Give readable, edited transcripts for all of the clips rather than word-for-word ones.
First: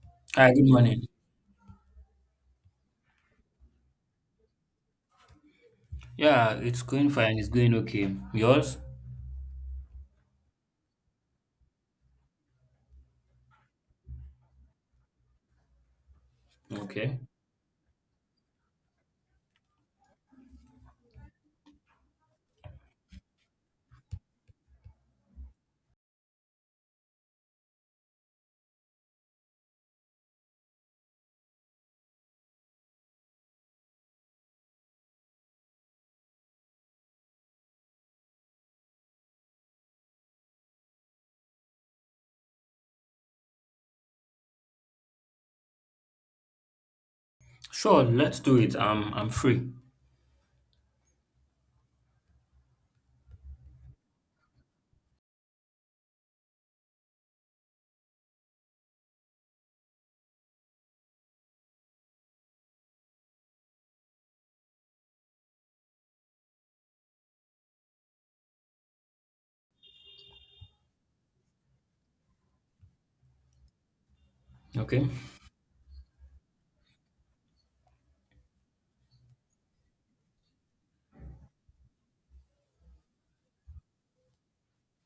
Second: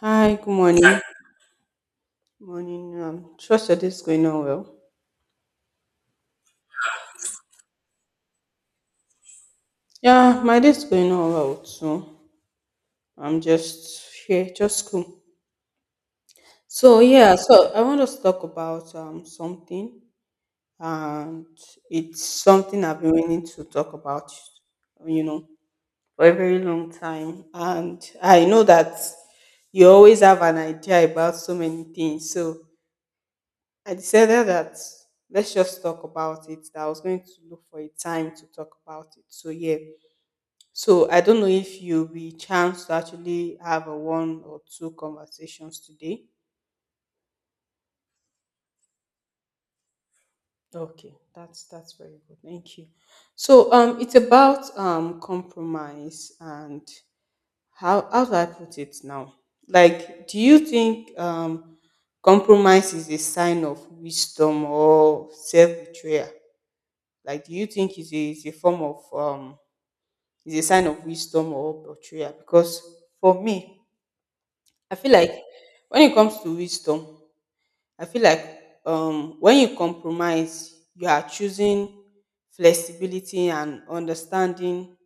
Hi, good Hi, good morning. morning. Morning. Trust your day's going on well. Yeah, it's going fine. It's going okay. Yours? Yeah, my day's going on well too. I'm just here, just cool. So Okay. yeah, so I want us to talk about something, and it's something I've been wanting to talk about, you know, for a very long time. And I know that you always have an idea about so many things. So I decided that let's just talk about it. That I was going to look for a time to talk about it. So yeah. So I don't know if you'll be chance to actually have a one or two conversations today. Sure, let's do it. I'm free. Okay, that's very good. Thank you. So it's about compromise and how do I put it now? Like, do you think compromise is a sign of wisdom or self betrayal? Like, do you think is a, it's a form of is a sign of wisdom or betrayal? Because for me, I Okay. feel like when it comes to wisdom, I feel like when you compromise, you are choosing flexibility and understanding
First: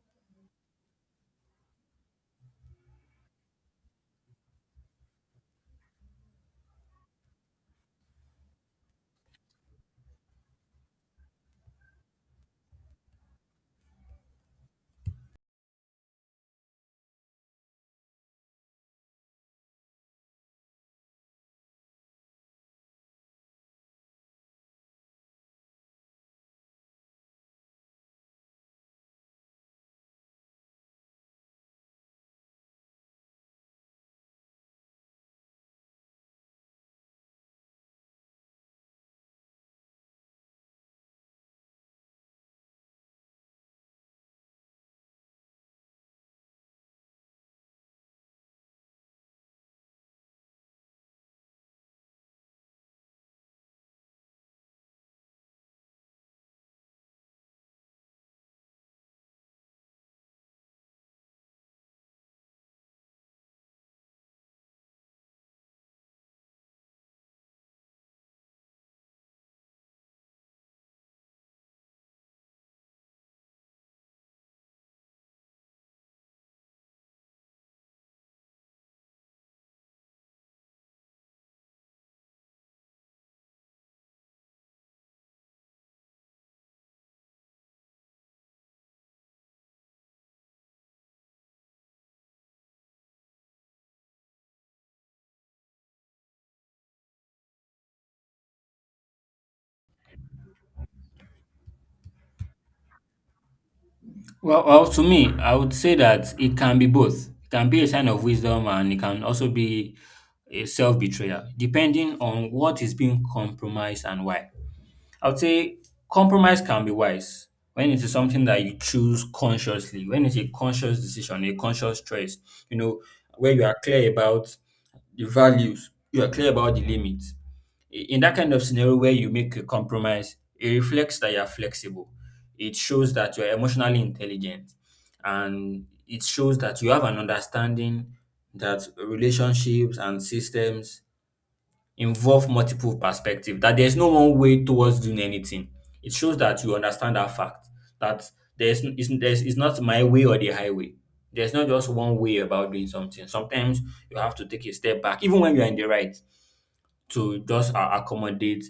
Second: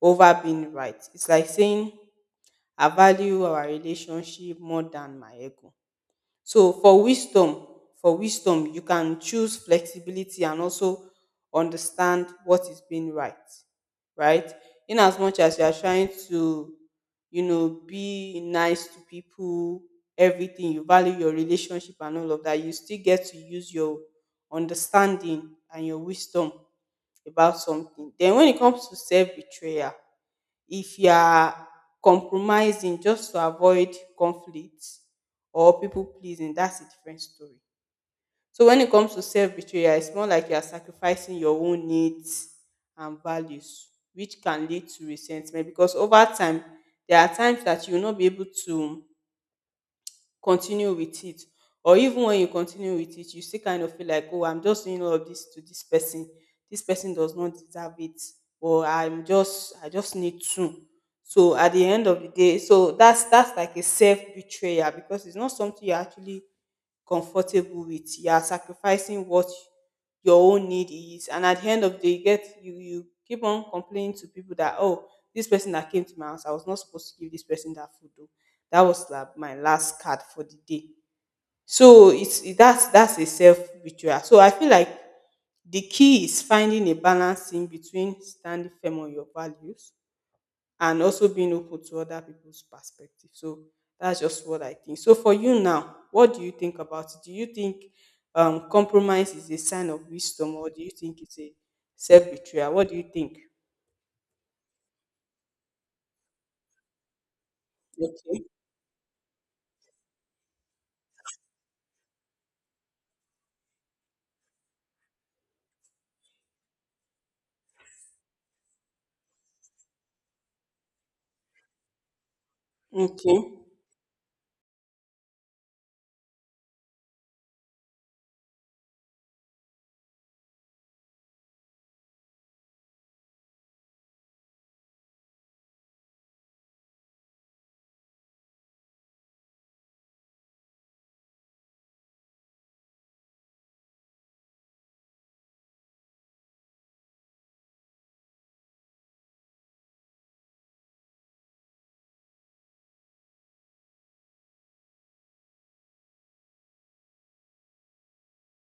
over being right. It's like saying I value our relationship more than my ego. So for wisdom, you can choose flexibility and also understand what is being right, right? In as much as you are trying to, you know, be nice to people, everything, you value your relationship and all of that, you still get to use your understanding and your wisdom about something. Then when it comes to self betrayal, if you are compromising just to avoid conflict or people pleasing, that's a different story. So when it comes to self betrayal, it's more like you are sacrificing your own needs and values, which can lead to resentment because over time, there are times that you will not be able to continue with it, or even when you continue with it, you still kind of feel like, oh, I'm just doing all of this to this person, this person does not deserve it, or I'm just I just need to. So at the end of the day, so that's like a self betrayal, because it's not something you actually comfortable with. You are sacrificing what your own need is. And at the end of the day, you get you you keep on complaining to people that, oh, this person that came to my house, I was not supposed to give this person that food. Though. That was like my last card for the day. So it's it- that's a self betrayal. So I feel like the key is finding a balance in between standing firm on your values and also being open to other people's perspective. So that's just what I think. So for you now, what do you think about it? Do you think compromise is a sign of wisdom, or do you think it's a self betrayal? What do you think? Well, to me, I would say that it can be both. It can be a sign of Okay. wisdom and it can also be a self-betrayal, depending on what is being compromised and why. I would say compromise can be wise when it is something that you choose consciously, when it's a conscious decision, a conscious choice, you know, where Okay. you are clear about the values, you are clear about the limits. In that kind of scenario where you make a compromise, it reflects that you are flexible. It shows that you are emotionally intelligent, and it shows that you have an understanding that relationships and systems involve multiple perspective that there's no one way towards doing anything. It shows that you understand that fact that there's it's not my way or the highway. There's not just one way about doing something. Sometimes you have to take a step back, even when you're in the right, to just accommodate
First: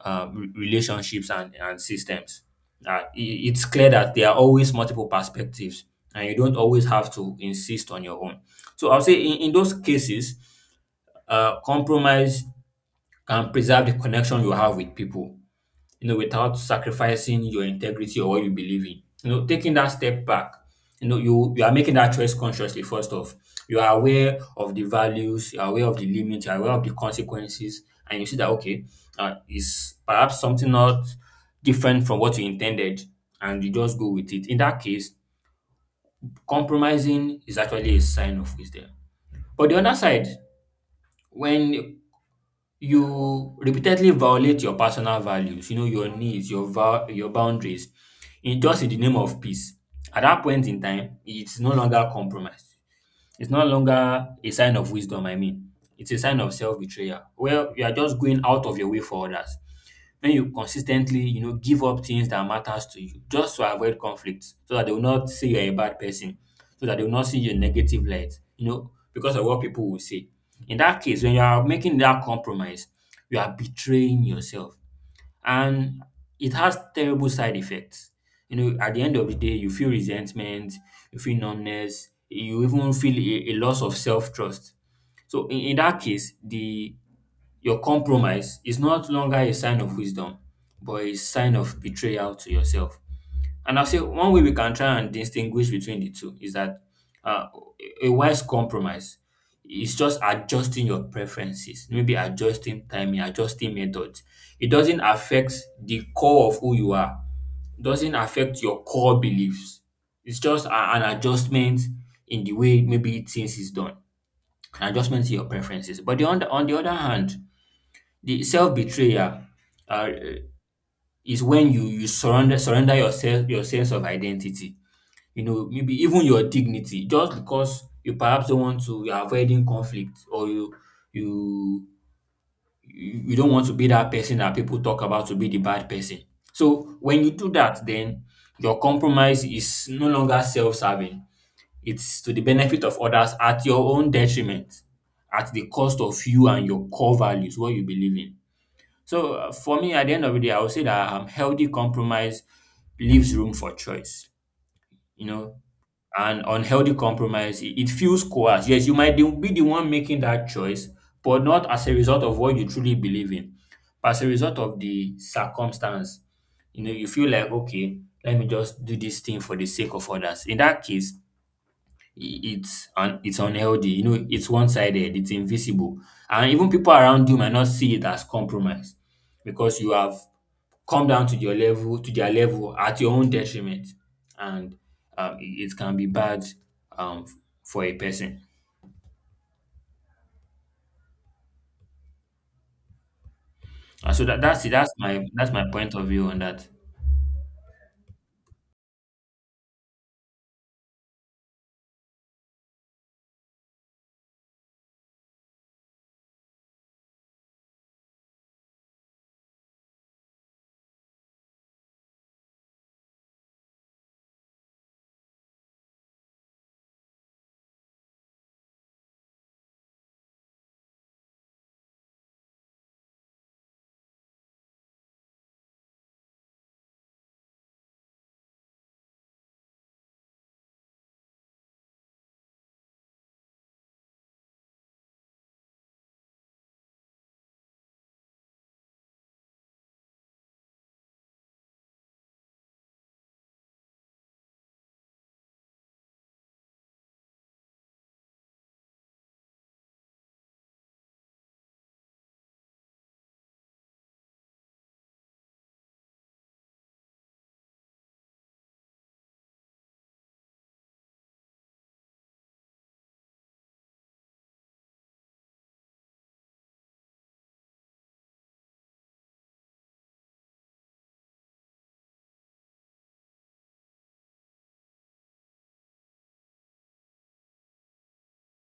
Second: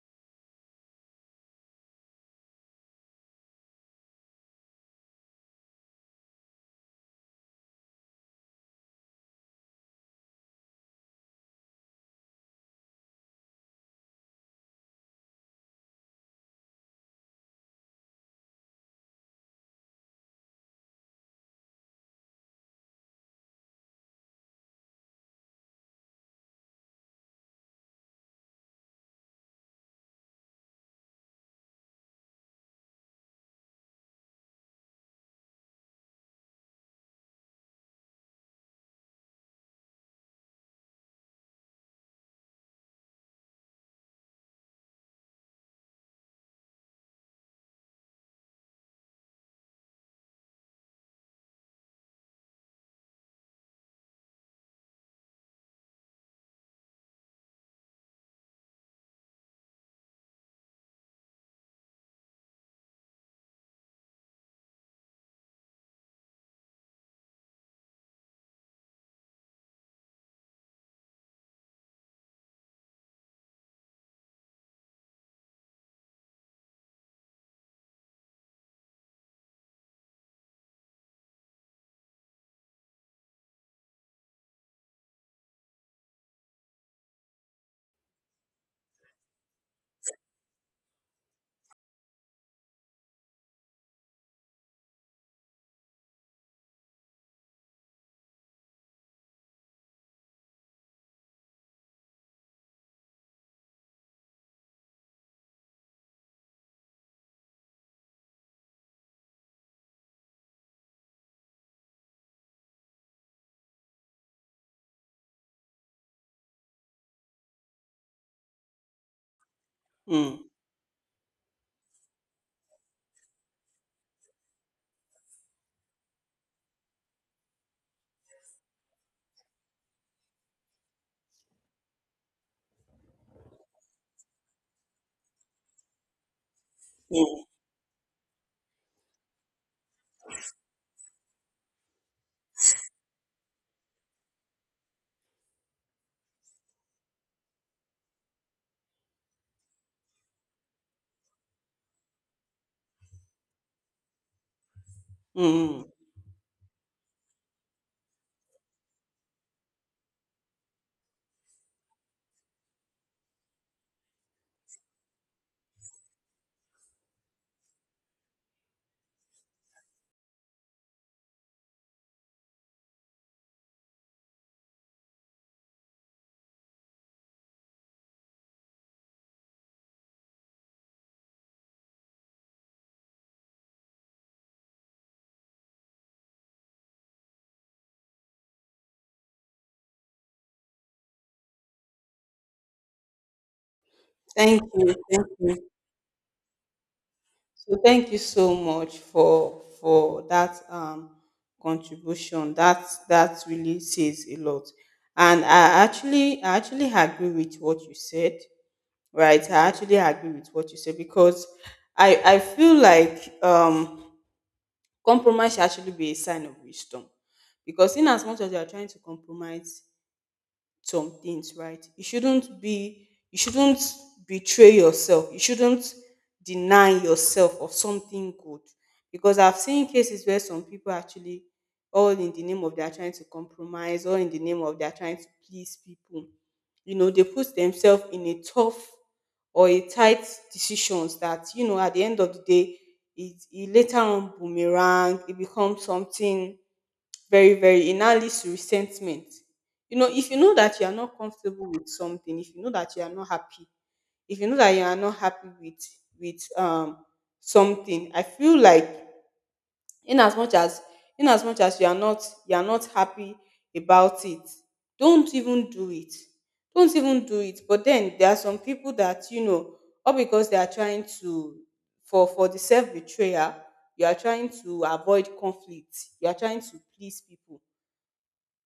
relationships and systems. It's clear that there are always multiple perspectives, and you don't always have to insist on your own. So I'll say in those cases, compromise can preserve the connection you have with people, you know, without sacrificing your integrity or what you believe in. You know, taking that step back, you know, you are making that choice consciously. First off, you are aware of the values, you are aware of the limits, you are aware of the consequences, and you see that okay, is perhaps something not different from what you intended, and you just go with it. In that case, compromising is actually a sign of wisdom. But the other side, when you repeatedly violate your personal values, you know, your needs, your vow, your boundaries, in just in the name of peace. At that point in time, it's no longer compromise. It's no longer a sign of wisdom, I mean. It's a sign of self-betrayal. Well, you are just going out of your way for others when you consistently, you know, give up things that matters to you just to avoid conflict, so that they will not say you're a bad person, so that they will not see you in negative light, you know, because of what people will say. In that case, when you are making that compromise, you are betraying yourself, and it has terrible side effects. You know, at the end of the day, you feel resentment, you feel numbness, you even feel a loss of self trust. So in that case, the your compromise is not longer a sign of wisdom, but a sign of betrayal to yourself. And I'll say one way we can try and distinguish between the two is that uh, a wise compromise is just adjusting your preferences, maybe adjusting timing, adjusting methods. It doesn't affect the core of who you are, doesn't affect your core beliefs. It's just an adjustment in the way maybe things is done, an adjustment to your preferences. But on the other hand, the self-betrayal uh, uh, Mm. is when you surrender yourself your sense of identity. You know, maybe even your dignity, just because you perhaps don't want to, you're avoiding conflict, or you you don't want to be that person that people talk about to be the bad person. So when you Mm. do that, then your compromise is no longer self-serving. It's to the benefit of others at your own detriment, at the cost of you and your core values, what you believe in. So for me, at the end of the day, I would say that healthy compromise leaves room for choice, you know, Mm. and unhealthy compromise, it feels coerced. Yes, you might be the one making that choice, but not as a result of what you truly believe in, but as a result of the circumstance. You know, you feel like, okay, let me just do this thing for the sake of others. In that case, it's unhealthy. You know, it's one-sided. It's invisible, and even people around you might not see it as compromise because you have come down to your level to their level at your own detriment and um, it, it can be bad um, for a person and so Thank that's it that's you. my Thank that's my you. point of view on that. So thank you so much for that contribution. That really says a lot. And I actually agree with what you said. Right, I actually agree with what you said, because I feel like compromise should actually be a sign of wisdom, because in as much as you are trying to compromise some things, right? You shouldn't betray yourself. You shouldn't deny yourself of something good. Because I've seen cases where some people actually, all in the name of they're trying to compromise, all in the name of they're trying to please people. You know, they put themselves in a tough or a tight decisions that, you know, at the end of the day, it later on boomerang, it becomes something very it now leads to resentment. You know, if you know that you are not comfortable with something, if you know that you are not happy, if you know that you are not happy with with um something, I feel like in as much as in as much as you are not happy about it, don't even do it. But then there are some people that, you know, or because they are trying to, for the self betrayal, you are trying to avoid conflict, you are trying to please people,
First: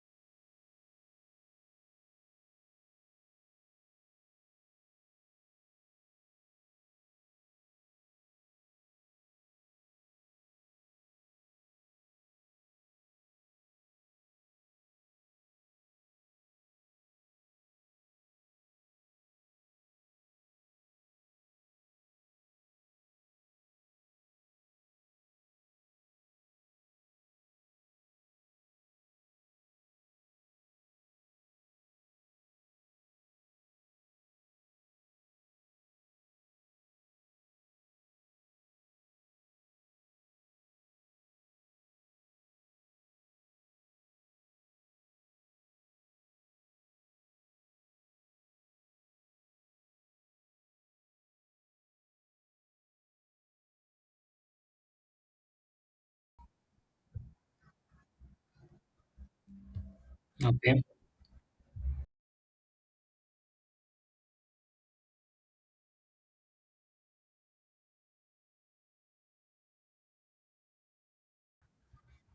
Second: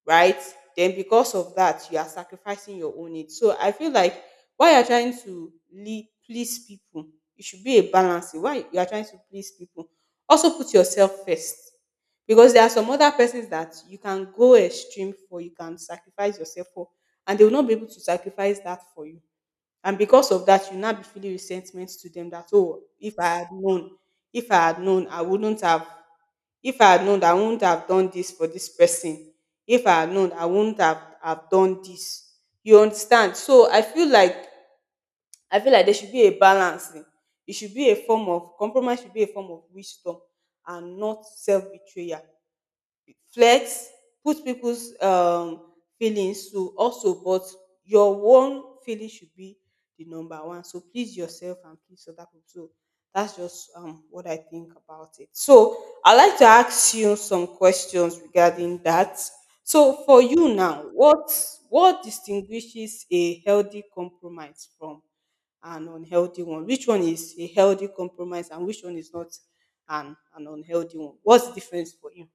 right? Then because of that, you are sacrificing your own needs. So I feel like while you're trying to lead, please people, it should be a balance. Why you are trying to please people, also put yourself first. Because there are some other persons that you can go extreme for, you can sacrifice yourself for, and they will not be able to sacrifice that for you. And because of that, you now be feeling resentment to them that, oh, if I had known, if I had known, I wouldn't have if I had known, I wouldn't have done this for this person. If I had known, I wouldn't have done this. You understand? So I feel like there should be a balance. Eh. It should be a form of compromise should be a form of wisdom and not self-betrayal. Flex, put people's feelings to also, but your own feeling should be the number one. So please yourself and please other people. So that's just what I think about it. So I'd like to ask you some questions regarding that. So for you Okay, now, what distinguishes a healthy compromise from an unhealthy one? Which one is a healthy compromise and which one is not an unhealthy one? What's the difference for you?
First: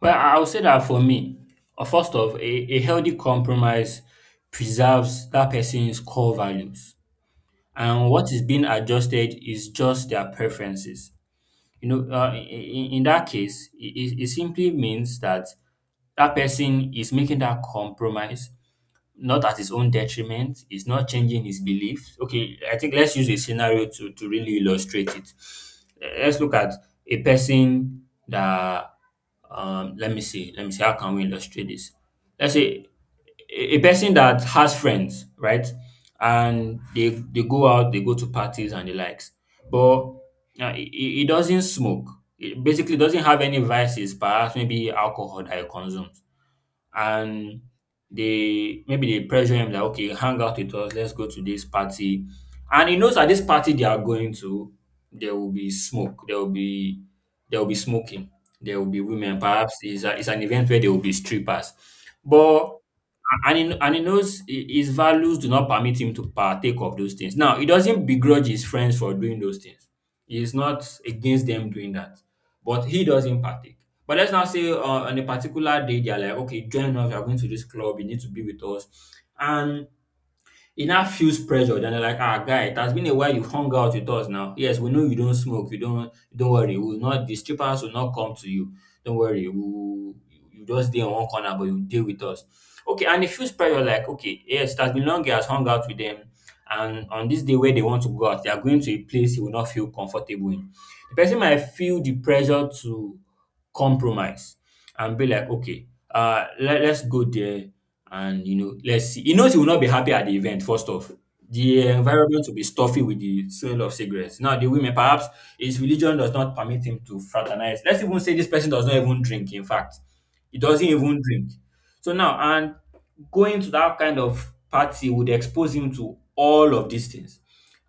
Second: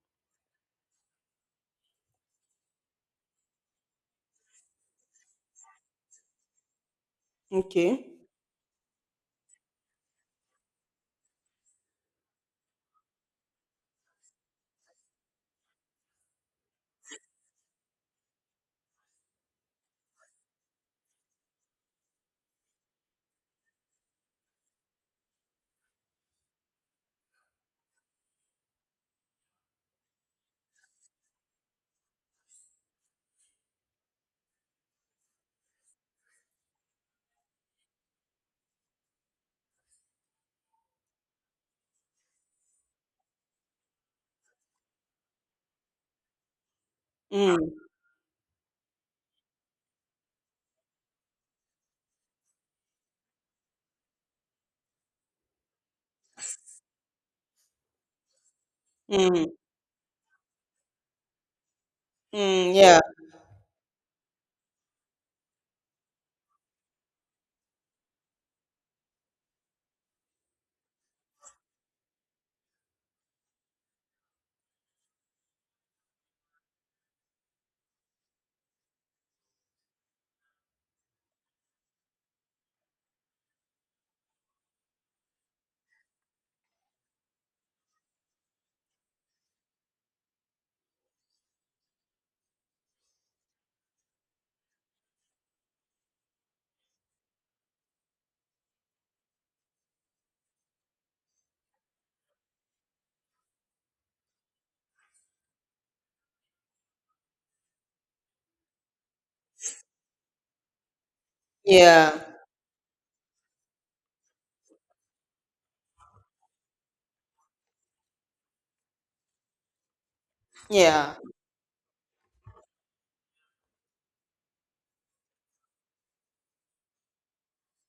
well I'll say that for me, first off a healthy compromise preserves that person's core values Okay. and what is being adjusted is just their preferences, you know. In that case, it it simply means that that person is making that compromise not at his own detriment. He's not changing his beliefs. Okay, I think let's use a scenario to really illustrate it. Let's look at a person that, let me see, how can we illustrate this? Let's say a person that has friends, right? And they go out, they go to parties and the likes. But he doesn't smoke. He basically doesn't have any vices, perhaps maybe alcohol that he consumes and Mm, they maybe they pressure him like, okay, hang out with us, let's go to this party. And he knows at this party they are going to, there will be smoke, there will be smoking, there will be women. mm, Perhaps it's, it's an event where there will be strippers. mm, But yeah, and he knows his values do not permit him to partake of those things. Now, he doesn't begrudge his friends for doing those things. He is not against them doing that, but he doesn't partake. But let's now say, on a particular day, they're like, okay, join us. We are going to this club. You need to be with us. And he now feels pressured and they're like, ah, guy, it has been a while you've hung out with us now. Yes, we know you don't smoke. You don't worry. We'll not, the strippers will not come to you. Don't worry. We'll, you just stay in one corner, but you deal with us. Okay. And he feels pressure like, okay, yes, it has been long he has hung out with them. And on this day where they want to go out, they are going to a place he will not feel comfortable in. The person might feel the pressure to compromise and be like, okay, let's go there. And, you know, let's see. He knows he will not be happy at the event, first off. The yeah, environment will be stuffy with the smell of cigarettes. Now, the women, perhaps his religion does not permit him to fraternize. Let's even say this person does not even drink, in fact. He doesn't yeah. even drink. So now, and going to that kind of party would expose him to all of these things.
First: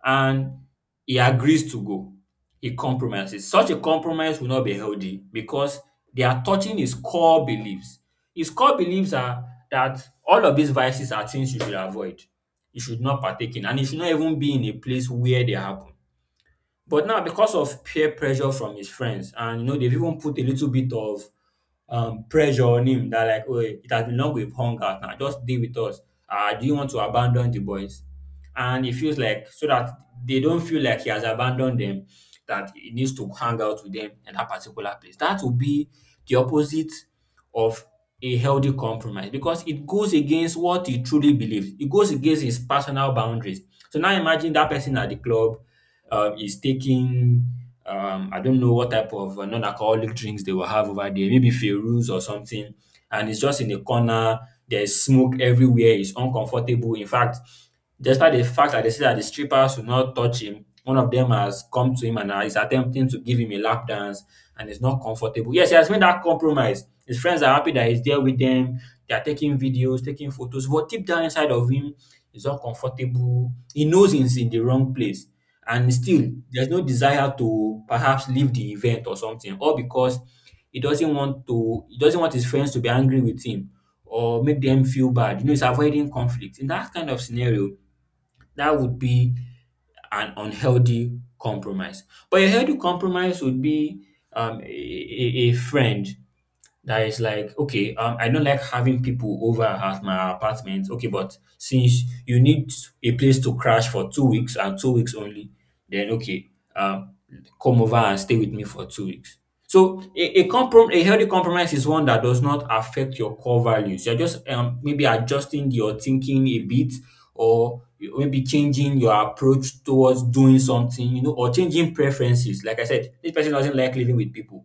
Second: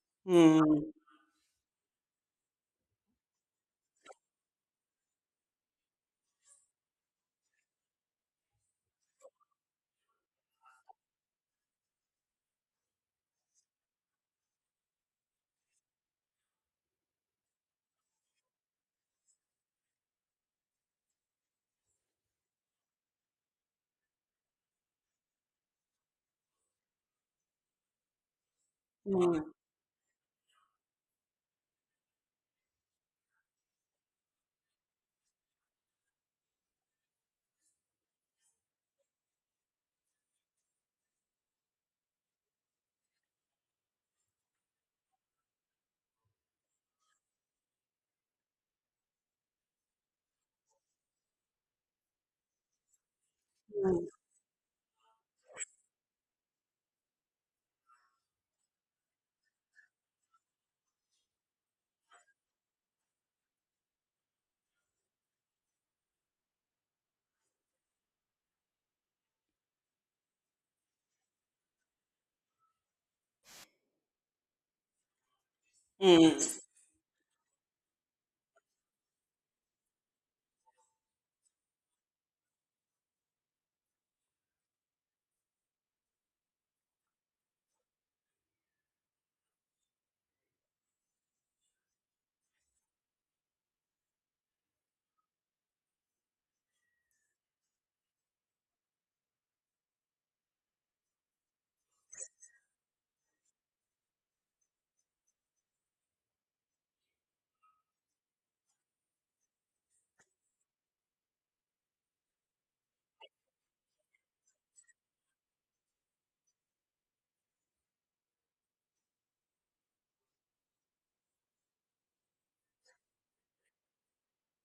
And Mm, he agrees to go. A compromise. Is. Such a compromise will not be healthy because they are touching his core beliefs. His core beliefs are that all of these vices are things you should avoid, you should not partake in, and you should not even be in a place where they happen. But now, because of peer pressure from his friends, and you know, they've even put a little bit of pressure on him that like, oh, it has been long we've hung out now. Just deal with us. Do you want to abandon the boys? And he feels like mm, so that they don't feel like he has abandoned them, that he needs to hang out with them in that particular place. That will be the opposite of a healthy compromise because it goes against what he truly believes. It goes against his personal boundaries. So now imagine that person at the club, is taking I don't know what type of non-alcoholic drinks they will have over there, maybe Feroz or something, and it's just in the corner. There's smoke everywhere. It's uncomfortable. In fact, despite the fact that they say that the strippers will not touch him, one of them has come to him and is attempting to give him a lap dance, and it's not comfortable. Yes, he has made that compromise. His friends are happy that he's there with them. They are taking videos, taking photos, but deep down inside of him, he's uncomfortable. He knows he's in the wrong place, and still mm, there's no desire to perhaps leave the event or something, all because he doesn't want his friends to be angry with him or make them feel bad. He's avoiding conflict in that kind of scenario. That would be an unhealthy compromise. But a healthy compromise would be a friend that is like, "Okay, I don't like having people over at my apartment. Okay, but since you need a place to crash for 2 weeks, and 2 weeks only, then okay, um come over and stay with me for 2 weeks." So a healthy compromise is one that does not affect your core values. You're just maybe adjusting your thinking a bit, or maybe changing your approach towards doing something or changing preferences. Like I said, this person doesn't like living with people,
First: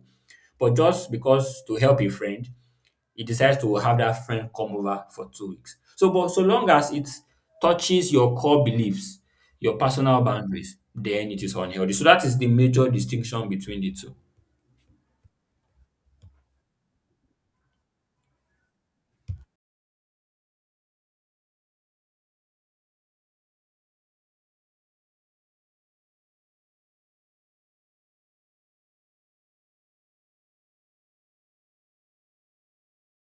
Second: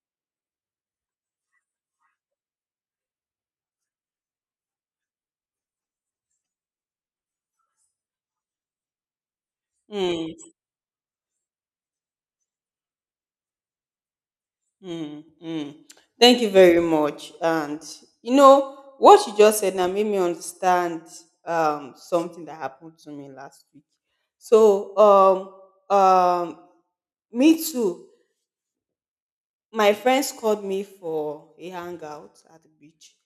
but just because to help a friend, he decides to have that friend come over for 2 weeks. So, but so long as it touches your core beliefs, your personal mm, boundaries, then it is unhealthy. So that is the major distinction between the two. mm, mm. Thank you very much. And you know what you just said now made me understand something that happened to me last week. So um um me too. My friends called me for a hangout at the beach.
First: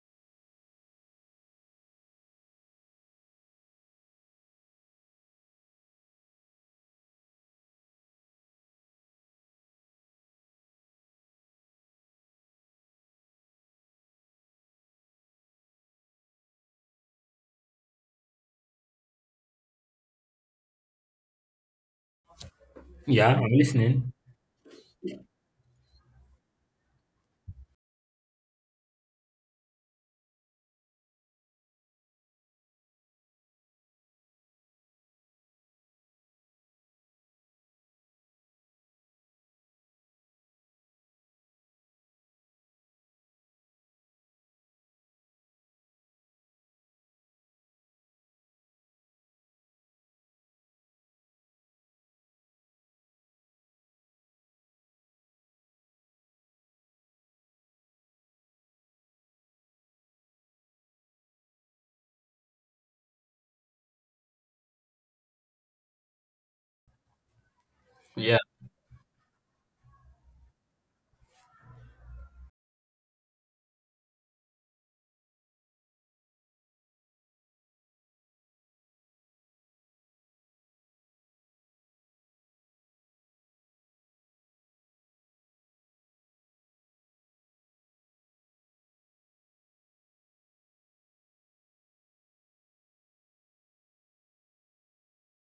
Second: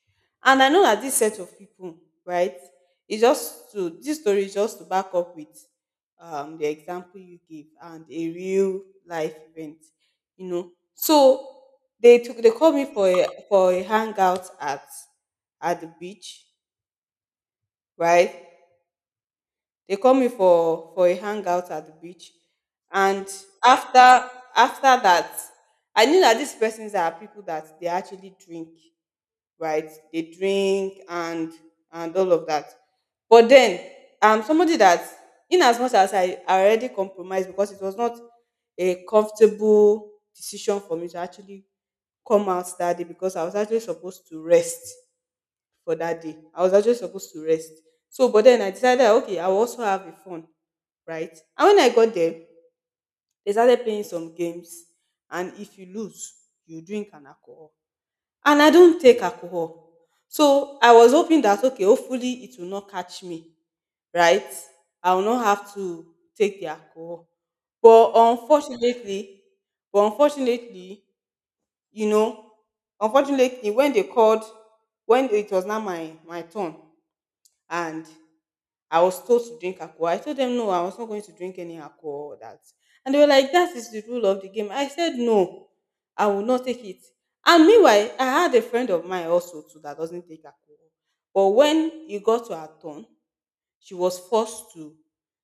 And I know that this set of people, right, is just to, this story is just to back up with the example you gave and a real life event, you know. So they took, they called me for a hangout at the beach, right? They called me for a hangout at the beach, and Yeah, I'm listening. after after that, I knew that these persons are people that they actually drink, right? They drink and all of that. But then I'm somebody that, in as much as I already compromised, because it was not a comfortable decision for me to actually come out that day, because I was actually supposed to rest for that day. I was actually supposed to rest. So, but then I decided that, okay, I will also have a phone, right? And when I got there, they started playing some games. And if you lose, you drink an alcohol. And I don't take alcohol. So I was hoping that, okay, hopefully it will not catch me, right? I will not have to take the alcohol. But Yeah, unfortunately, but unfortunately, you know, unfortunately, when they called, when it was now my turn, and I was told to drink alcohol. I told them no, I was not going to drink any alcohol. That and they were like, that is the rule of the game. I said no, I will not take it. And meanwhile, I had a friend of mine also too that doesn't take alcohol. But when it got to her turn, she was forced to.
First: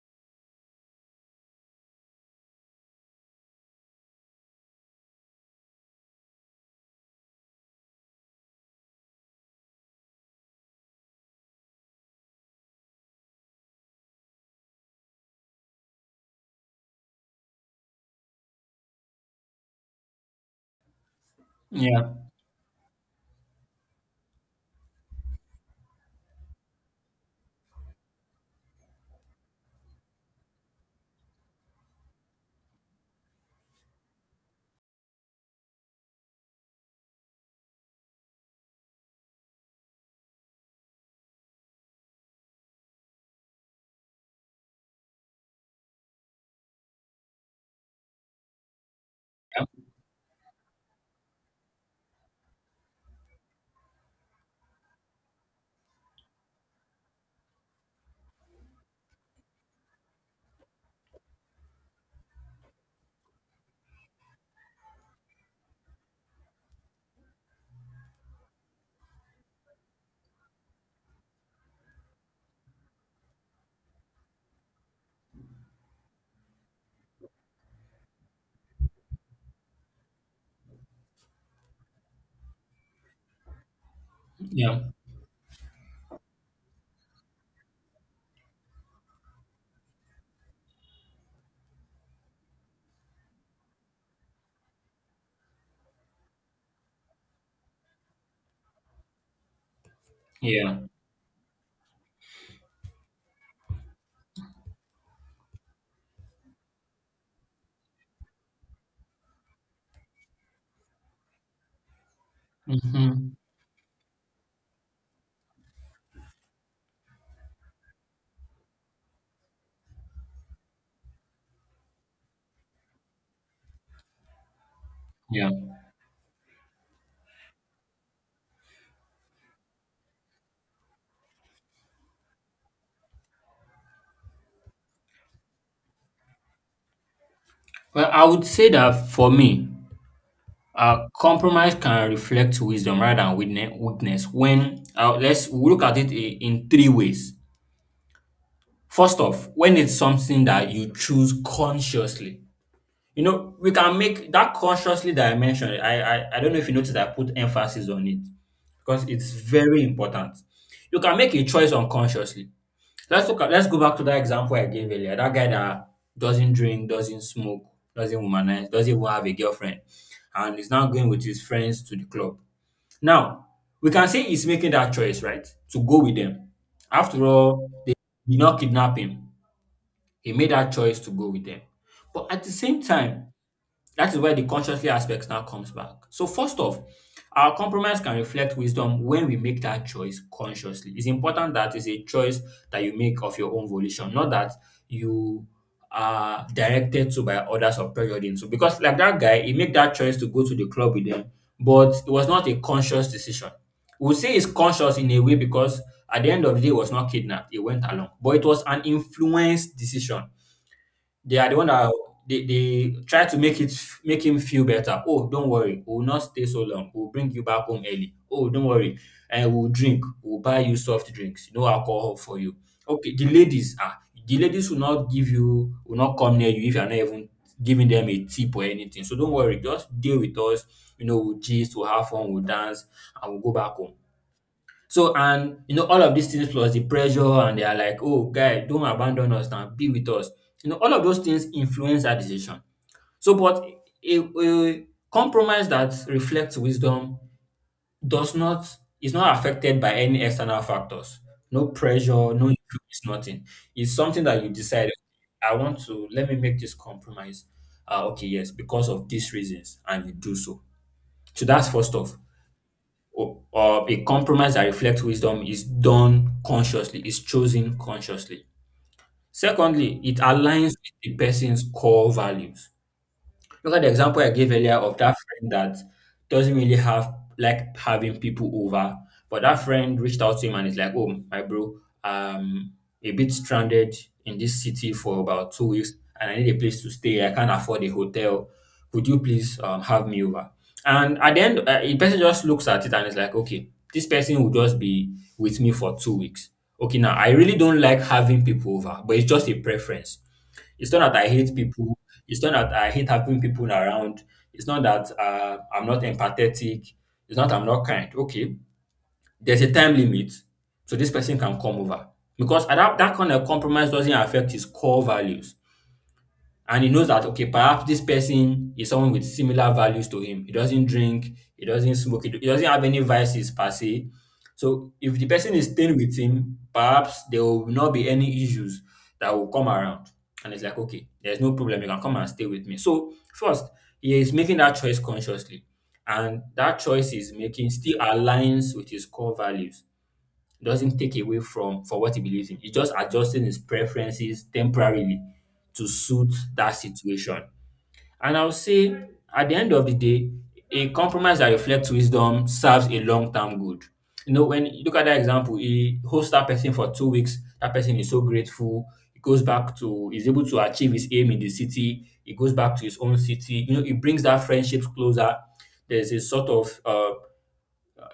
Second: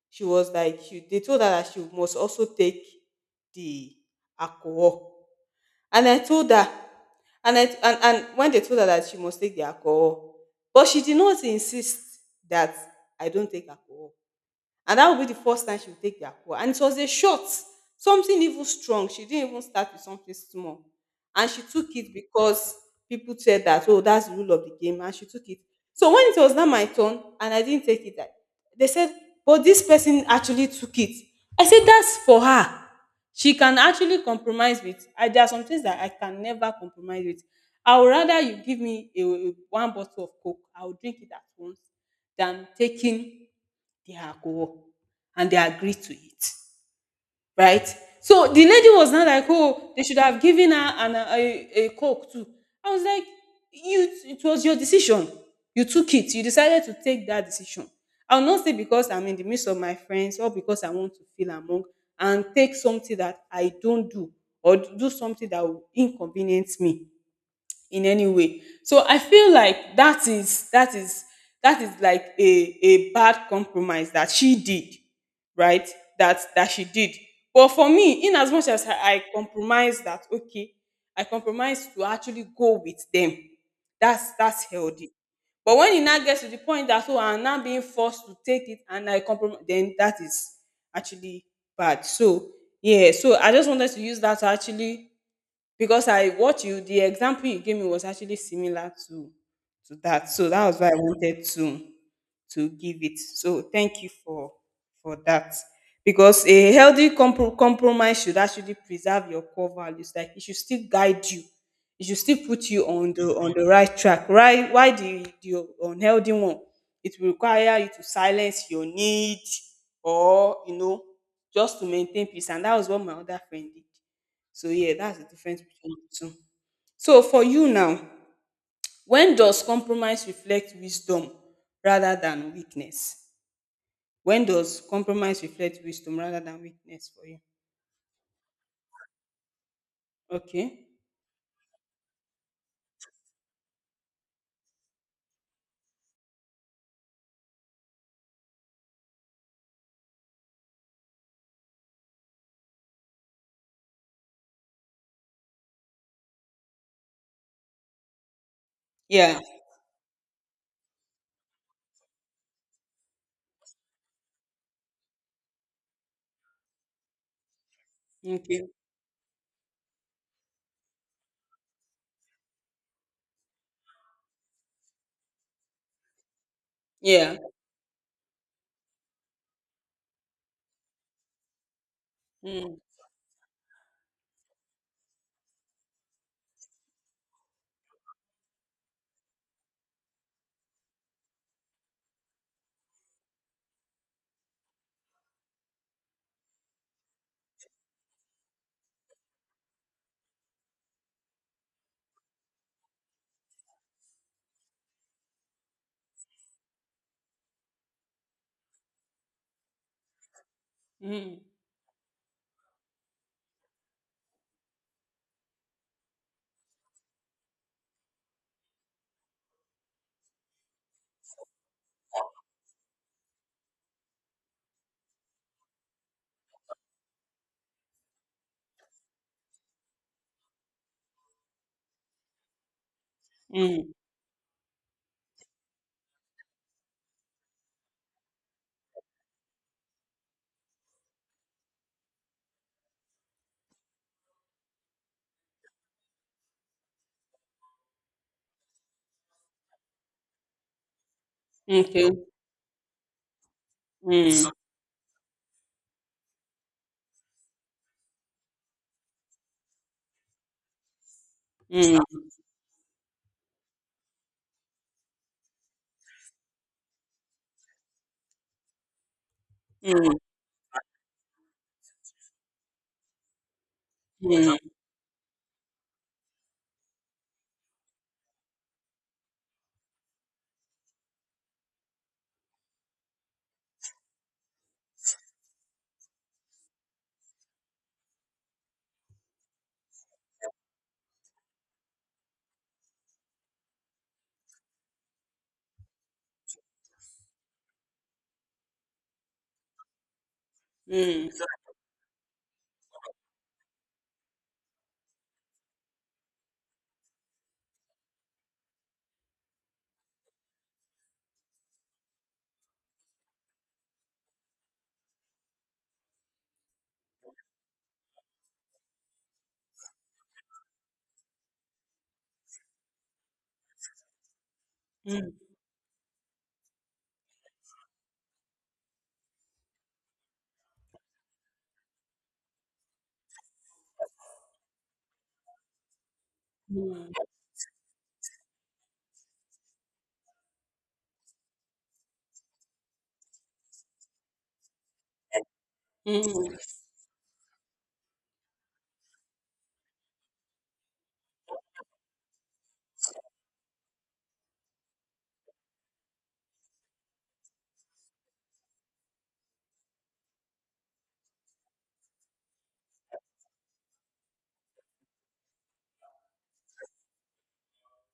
She was like, she, they told her that she must also take the alcohol, and I told her, and when they told her that she must take the alcohol, but she did not insist that I don't take alcohol. And that will be the first time she will take the call. And it was a shot, something even strong. She didn't even start with something small. And she took it yeah, because people said that, oh, that's the rule of the game. And she took it. So when it was not my turn and I didn't take it, they said, but this person actually took it. I said, that's for her. She can actually compromise with. I, there are some things that I can never compromise with. I would rather you give me a- one bottle of Coke, I will drink it at once than taking the alcohol, and they agreed to it, right? So the lady was not like, oh, they should have given her an a coke too. I was like, you, it was your decision. You took it, you decided to take that decision. I will not say because I'm in the midst of my friends or because I want to feel among, and take something that I don't do or do something that will inconvenience me in any way. So I feel like that is like a bad compromise that she did, right? That she did. But for me, in as much as I compromise that, okay, I compromise to actually go with them. That's yeah, healthy. But when it now gets to the point that I'm now being forced to take it and I compromise, then that is actually bad. So yeah, so I just wanted to use that to actually, because I what you the example you gave me was actually similar to that. So that was why yeah. I wanted to give it. So thank you for that. Because a compromise should actually preserve your core values. Like it should still guide you. It should still put you Mm-hmm. on the right track. Right? Why the unhealthy one? It will require you to silence your need or just to maintain peace. And that was what my other friend did. So yeah, that's the Yeah. difference between the two. So for you now, when does compromise reflect wisdom rather than weakness? When does compromise reflect wisdom rather than weakness for you? Well, I would say that, for me, Okay. Compromise can reflect wisdom rather than weakness. When, let's look at it in 3 ways. First off, when it's something that you choose consciously, we can make that consciously that I mentioned. I don't know if you noticed I put emphasis on it because it's Yeah. very important. You can make a choice unconsciously. Let's look at let's go back to that example I gave earlier. That guy that doesn't drink, doesn't smoke, doesn't Okay. womanize, doesn't even have a girlfriend, and is now going with his friends to the club. Now, we can say he's making that choice, right? To go with them. After Yeah. all, they did not kidnap him. He made that choice to go with them. But at the Mm. same time, that is where the consciously aspect now comes back. So, first off, our compromise can reflect wisdom when we make that choice consciously. It's important that it's a choice that you make of your own volition, not that you are directed to by others or pressured into. Because, like that guy, he made that choice to go to the club with them, but it was not a conscious decision. We'll say it's conscious in a way because at the end of the day, he was not kidnapped, he went along, but it was an influenced decision. They Mm. are the one that they try to make him feel better. Oh, don't worry, we'll not stay so long. We'll bring you back home early. Oh, don't worry, and we'll drink. We'll buy you soft drinks. No alcohol for you. Okay, the ladies will not give you will not come near you if you are not even giving them a tip or anything. So don't worry, just deal with us. You know, we'll gist, we'll have fun, we'll dance, and we'll go back Mm. home. So and all of these things, plus the pressure, and they are like, "Oh guy, don't abandon us now, be with us." You know all of those things influence our decision. So but a compromise that reflects wisdom does not is not affected by any external factors. No Okay. pressure, no influence, nothing. It's something that you Mm. decide. "Okay, I want to let me make this compromise. Okay, yes, because of these reasons," and you do so. So that's first Mm. off. Or a compromise that reflects wisdom is done consciously, is chosen consciously. Secondly, Mm. it aligns with the person's core values. Look at the example I gave Mm. earlier of that friend that doesn't really have like having people over, but that friend reached out to him and it's like, "Oh, my bro, um, a bit stranded in this city for about 2 weeks, and I need a place to stay. I can't afford a hotel. Could you please have me over?" And at the end, the person just looks at it and is like, "Okay, this person will just be with me for 2 weeks. Okay, now I really don't like having people over, but it's just a preference. It's not that I Mm. hate people. It's not that I hate having people around. It's not that I'm not empathetic. It's not I'm not kind. Okay, there's a time limit, so this person can come over," because that kind of compromise doesn't affect his core values. And he knows that, okay, perhaps this person is someone with similar values to him. He doesn't drink, he doesn't smoke, he doesn't have any vices per se. So if the Mm. person is staying with him, perhaps there will not be any issues that will come around, and it's like, "Okay, there's no problem, you can come and stay with me." So first, he is making that choice consciously, and that Mm. choice he's making still aligns with his core values. Doesn't take away from for what he believes in. It's just adjusting his preferences temporarily to suit Mm. that situation. And I'll say, at the end of the day, a compromise that reflects wisdom serves a long-term good. You know, when you look at that example, he hosts that person for 2 weeks, that person is so grateful. He's able to achieve his aim in the city, he goes back to his own city, it brings that friendships closer. There's a sort of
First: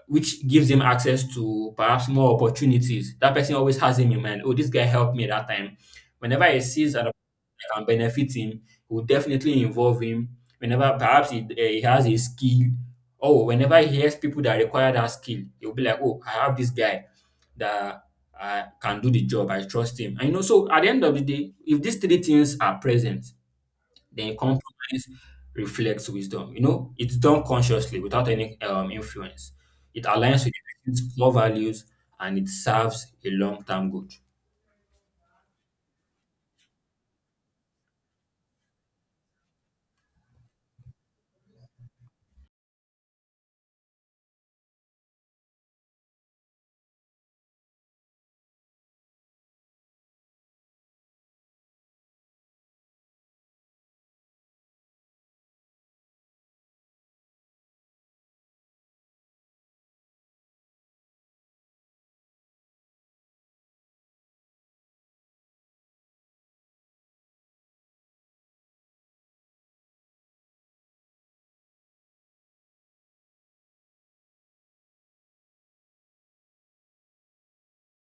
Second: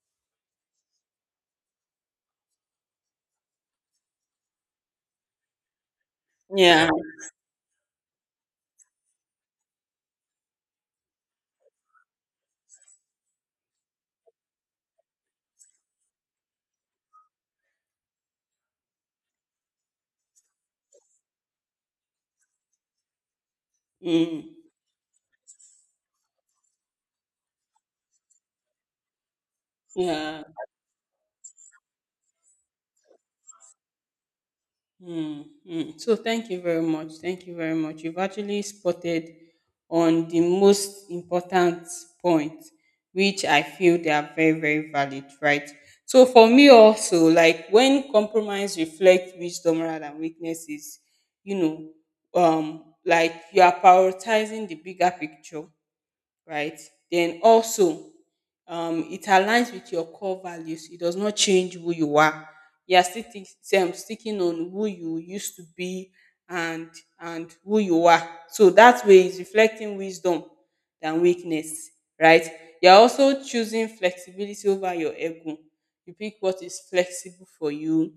which gives him access to perhaps more opportunities. That person always has him in mind. Oh, this guy helped me that time. Whenever he Yeah. sees that I can benefit him, he will definitely involve him. Whenever perhaps he has a skill, or whenever he hears people that require that skill, he will be like, "Oh, I have this guy that, can do the job. I trust him." And, so at the end of the day, if these 3 things are present, then Mm. compromise reflects wisdom. It's done consciously without any influence. It Yeah. aligns with the person's core values, and it serves a long-term good. Mm, mm. So thank you very much. Thank you very much. You've actually spotted on the most important point, which I feel they are very, very valid, right? So for me also, like when compromise reflects wisdom rather than weaknesses, you know, like you are prioritizing the bigger picture, right? Then also, it aligns with your core values. It does not change who you are. You are still sticking on who you used to be and and who you are. So that way, is reflecting wisdom than weakness, right? You are also choosing flexibility over your ego. You pick what is flexible for you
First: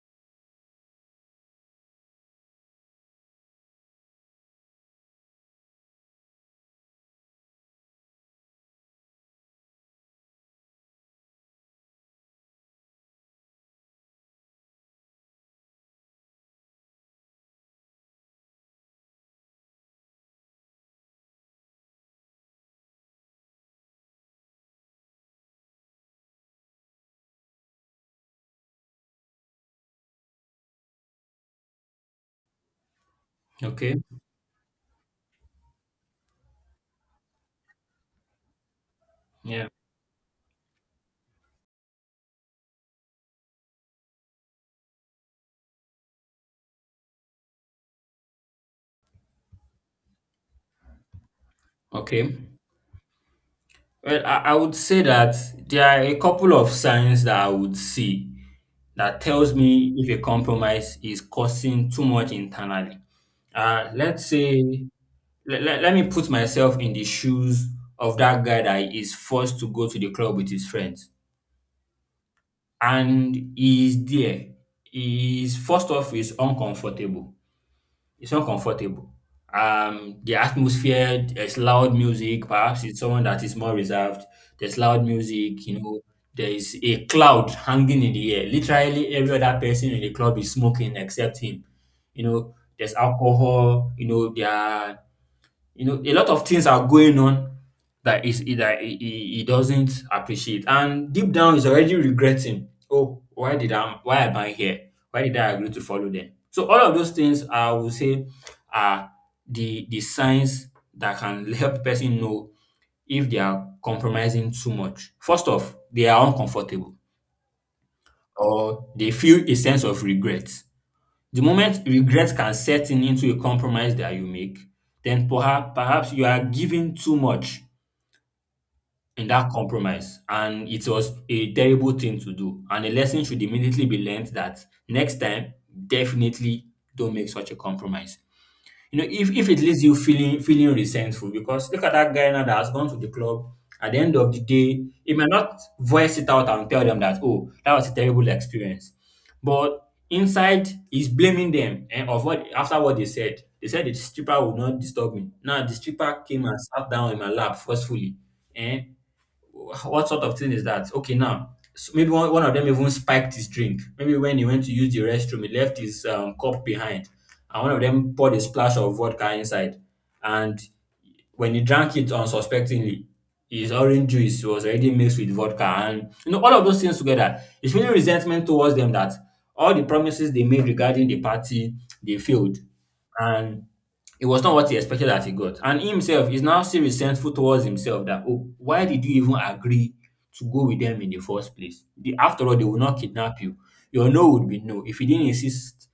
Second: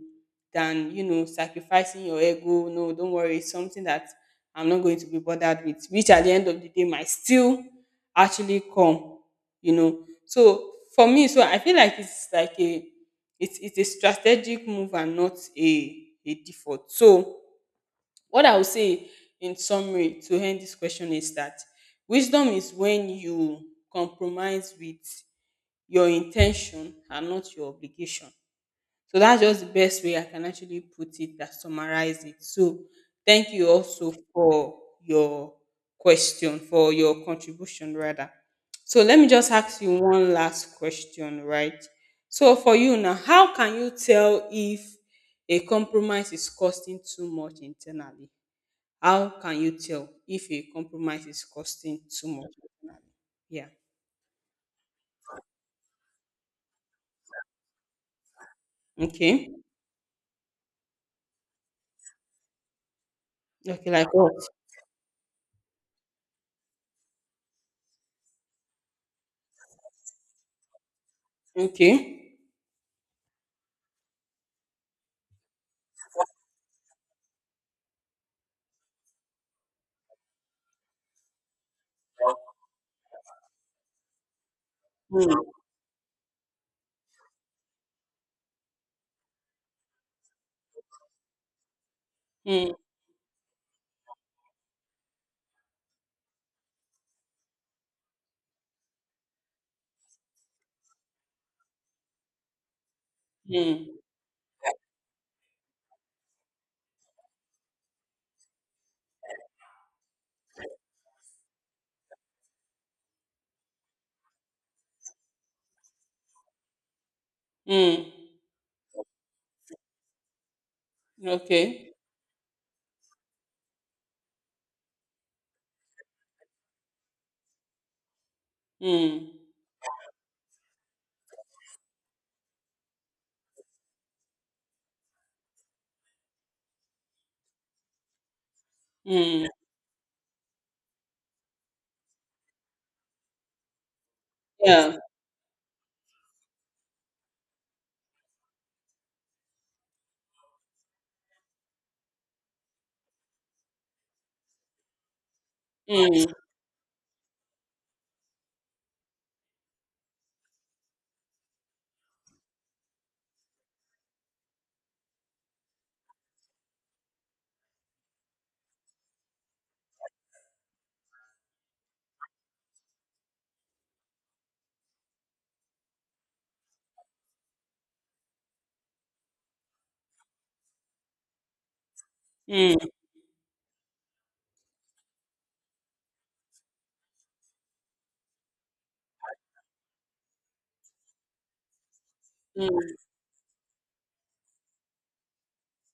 than sacrificing your ego. No, don't worry. It's something that I'm not going to be bothered with, which at the end of the day might still actually come, you know. So for me, so I feel like it's like a it's a strategic move and not a default. So what I would say in summary to end this question is that wisdom is when you compromise with your in ten tion and not your obligation. So that's just the best way I can actually put it, that summarize it. So thank you Okay. also for your question, for your contribution rather. So let me just Yeah. ask you one last question, right? So for you now, how can you tell if a compromise is costing too much internally? How can you tell if a compromise is costing too Okay. much internally? Yeah. Well, I would say that there are a couple of signs that I would see that Okay. tells me if a compromise is causing too much internally. Okay, like Let's what? say, let me put myself in the shoes of that guy that is forced to go to the club with his friends. Okay. And he is there. He is, first off, is uncomfortable. It's uncomfortable. The atmosphere, there's loud music. Perhaps it's someone that is more reserved. There's loud Mm, music. There is a cloud hanging in the air. Literally, every other person in the club is smoking except him. Mm, There's alcohol. You know, there are you know, A lot of things are going on that is that he doesn't appreciate, and deep down he's already regretting. Oh, why did mm, I? Why am I here? Why did I agree to follow them? So all of those things, I would say, are the signs that can help the person know if they are compromising too much. First off, they are uncomfortable, mm. or they feel a sense of regret. The moment Okay. regret can set in into a compromise that you make, then perhaps you are giving too much in Mm. that compromise, and it was a terrible thing to do. And a lesson should immediately be learned that next time, definitely don't make such a compromise. You know, if, Mm. if it leaves you feeling resentful, because look at that guy now that has gone to the club. At the end of the day, Yeah. he may not voice it out and tell them that, "Oh, that was a terrible experience." But inside, he's blaming them and of what after what they said. They said the stripper would not disturb me. Now the stripper Mm. came and sat down in my lap forcefully. eh what sort of thing is that? Okay, now s maybe one of them even spiked his drink. Maybe when he went to use the restroom, he left his cup behind, and one of them poured a splash of vodka inside. And when he drank it unsuspectingly, his orange juice was already mixed with vodka, and all of those things together. It's really resentment towards them that all the promises they made regarding the party they failed, Mm. and it was not what he expected that he got. And himself is now still resentful towards himself that, "Oh, why did you even agree to go with them in the first place? After all, they will Mm. not kidnap you. Your no would be no. If you didn't insist,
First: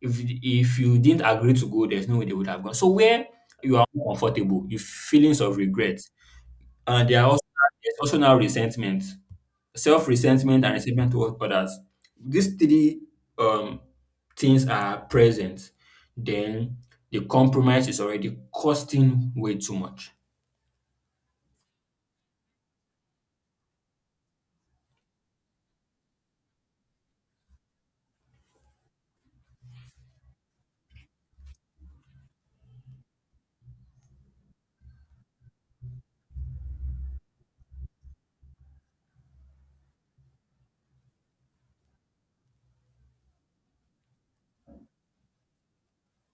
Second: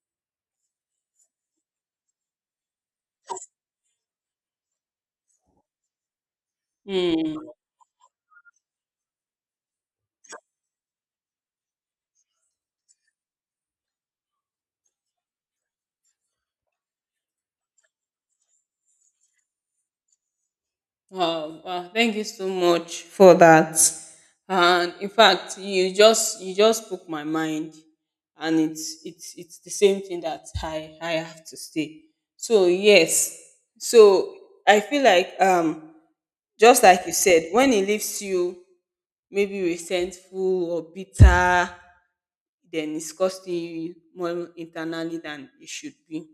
if you didn't agree to go, there's no way they would have gone." So where you are uncomfortable, you feelings of regret, and Mm. There's also now resentment, self-resentment, and resentment towards others. These three um, things are present, then the compromise is already costing way too much. Wow. Wow. Thank you so much for that. And in fact, you just spoke my mind, and it's the same thing that I have to say. So yes. So I feel like just like you said, when it leaves you maybe resentful or bitter, then it's costing you more internally than it should be.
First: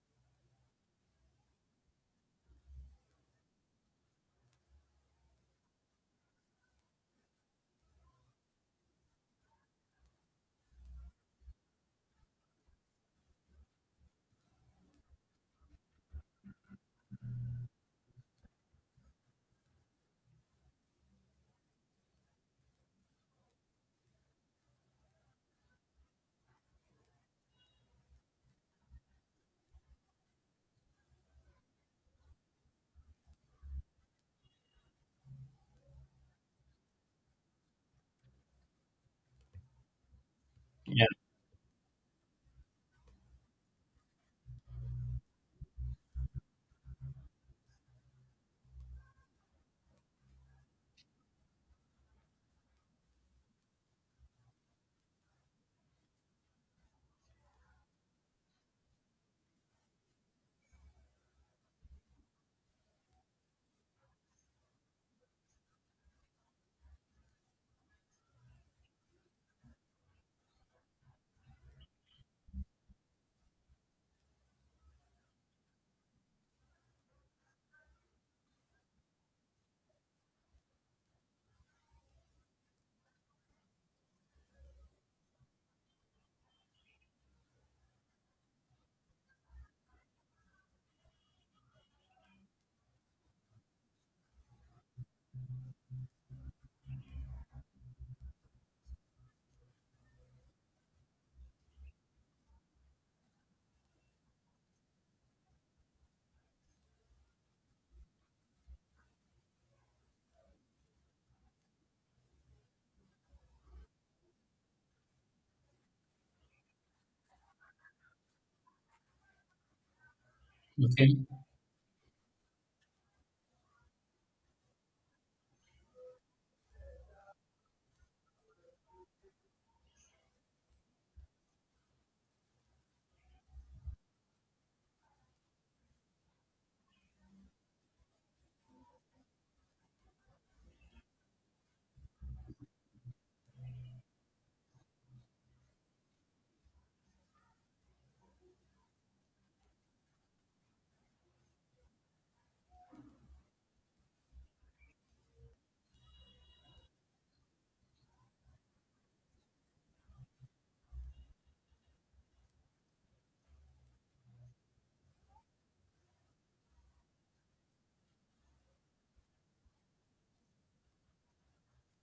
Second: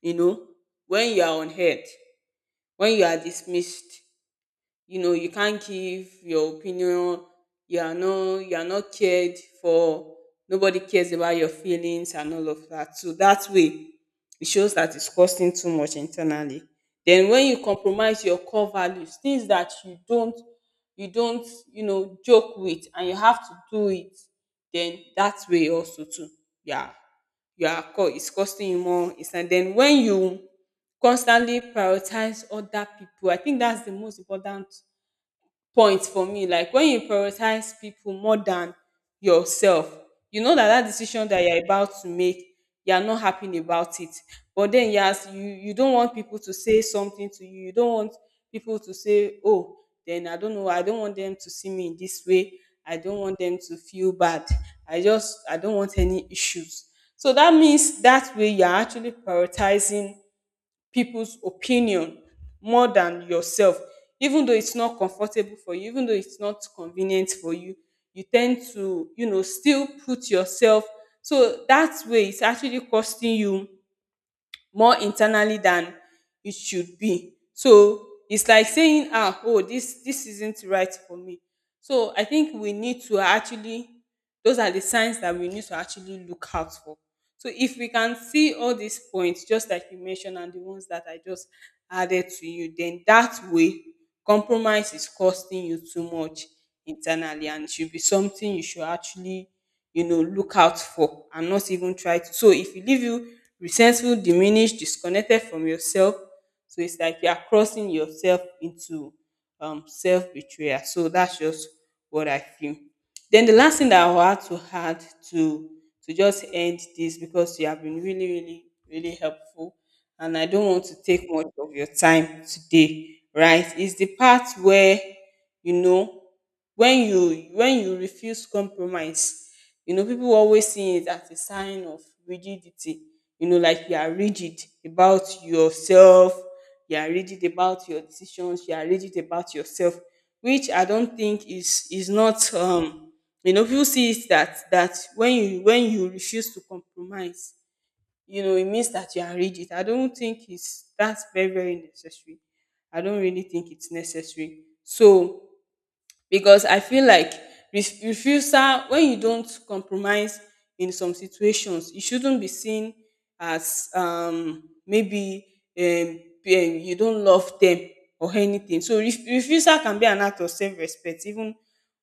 You know, when you are unheard, when you are dismissed, you know, you can't give your opinion, you are not cared for, nobody cares about your feelings and all of that. So that way, it shows that it's costing too much internally. Then when you compromise your core values, things that you don't you know joke with and you have to do it, then that way also too, yeah, it's costing you more. It's, and then when you constantly prioritize other people, I think that's the most important point for me. Like when you prioritize people more than yourself, you know that Yeah. decision that you're about to make, you're not happy about it. But then yes, you don't want people to say something to you, you don't want people to say, oh, then I don't know, I don't want them to see me in this way, I don't want them to feel bad, I don't want any issues. So that means that way you're actually prioritizing people's opinion more than yourself. Even though it's not comfortable for you, even though it's not convenient for you, you tend to, you know, still put yourself. So that way, it's actually costing you more internally than it should be. So it's like saying, ah, oh, this isn't right for me. So I think we need to actually, those are the signs that we need to actually look out for. So if we can see all these points, just like you mentioned, and the ones that I just added to you, then that way compromise is costing you too much internally, and it should be something you should actually, you know, look out for and not even try to. So if you leave you resentful, diminished, disconnected from yourself, so it's like you are crossing yourself into self betrayal. So that's just what I feel. Then the last thing that I had to add to to just end this, because you have been really really helpful, and I don't want to Okay. take much of your time today, right, is the part where you know, when you refuse compromise, you know people always see it as a sign of rigidity, you know, like you are rigid about yourself, you are rigid about your decisions, you are rigid about yourself, which I don't think is not you know, people see it that that when you refuse to compromise, you know, it means that you are rigid. I don't think it's that's very, very necessary. I don't really think it's necessary. So because I feel like refusal, when you don't compromise in some situations, it shouldn't be seen as um, you don't love them or anything. So refusal can be an act of self-respect, even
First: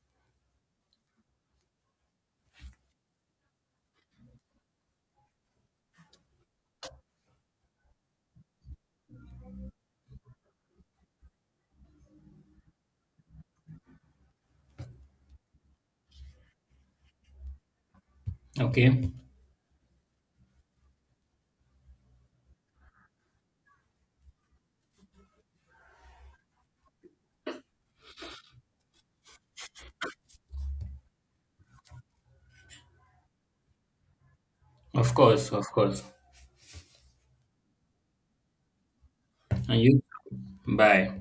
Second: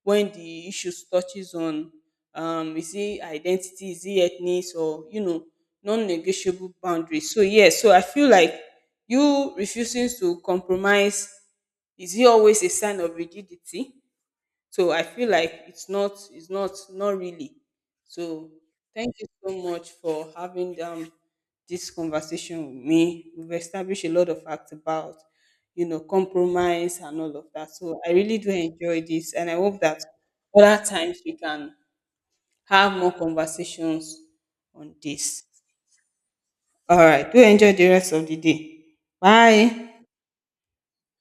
when the issue touches on is it identity, is it ethnic, or you know non-negotiable boundaries. So yeah, so I feel like you refusing to compromise, is it always a sign of rigidity? So I feel like it's not, not really. So Okay. thank you so much for having this conversation with me. We've established a lot of facts about, you know, compromise and all of that. So I really do enjoy this, and I hope that other times we can have more conversations on Of this. course. Of course. All right, do enjoy the rest of the day. And Bye. you. Bye.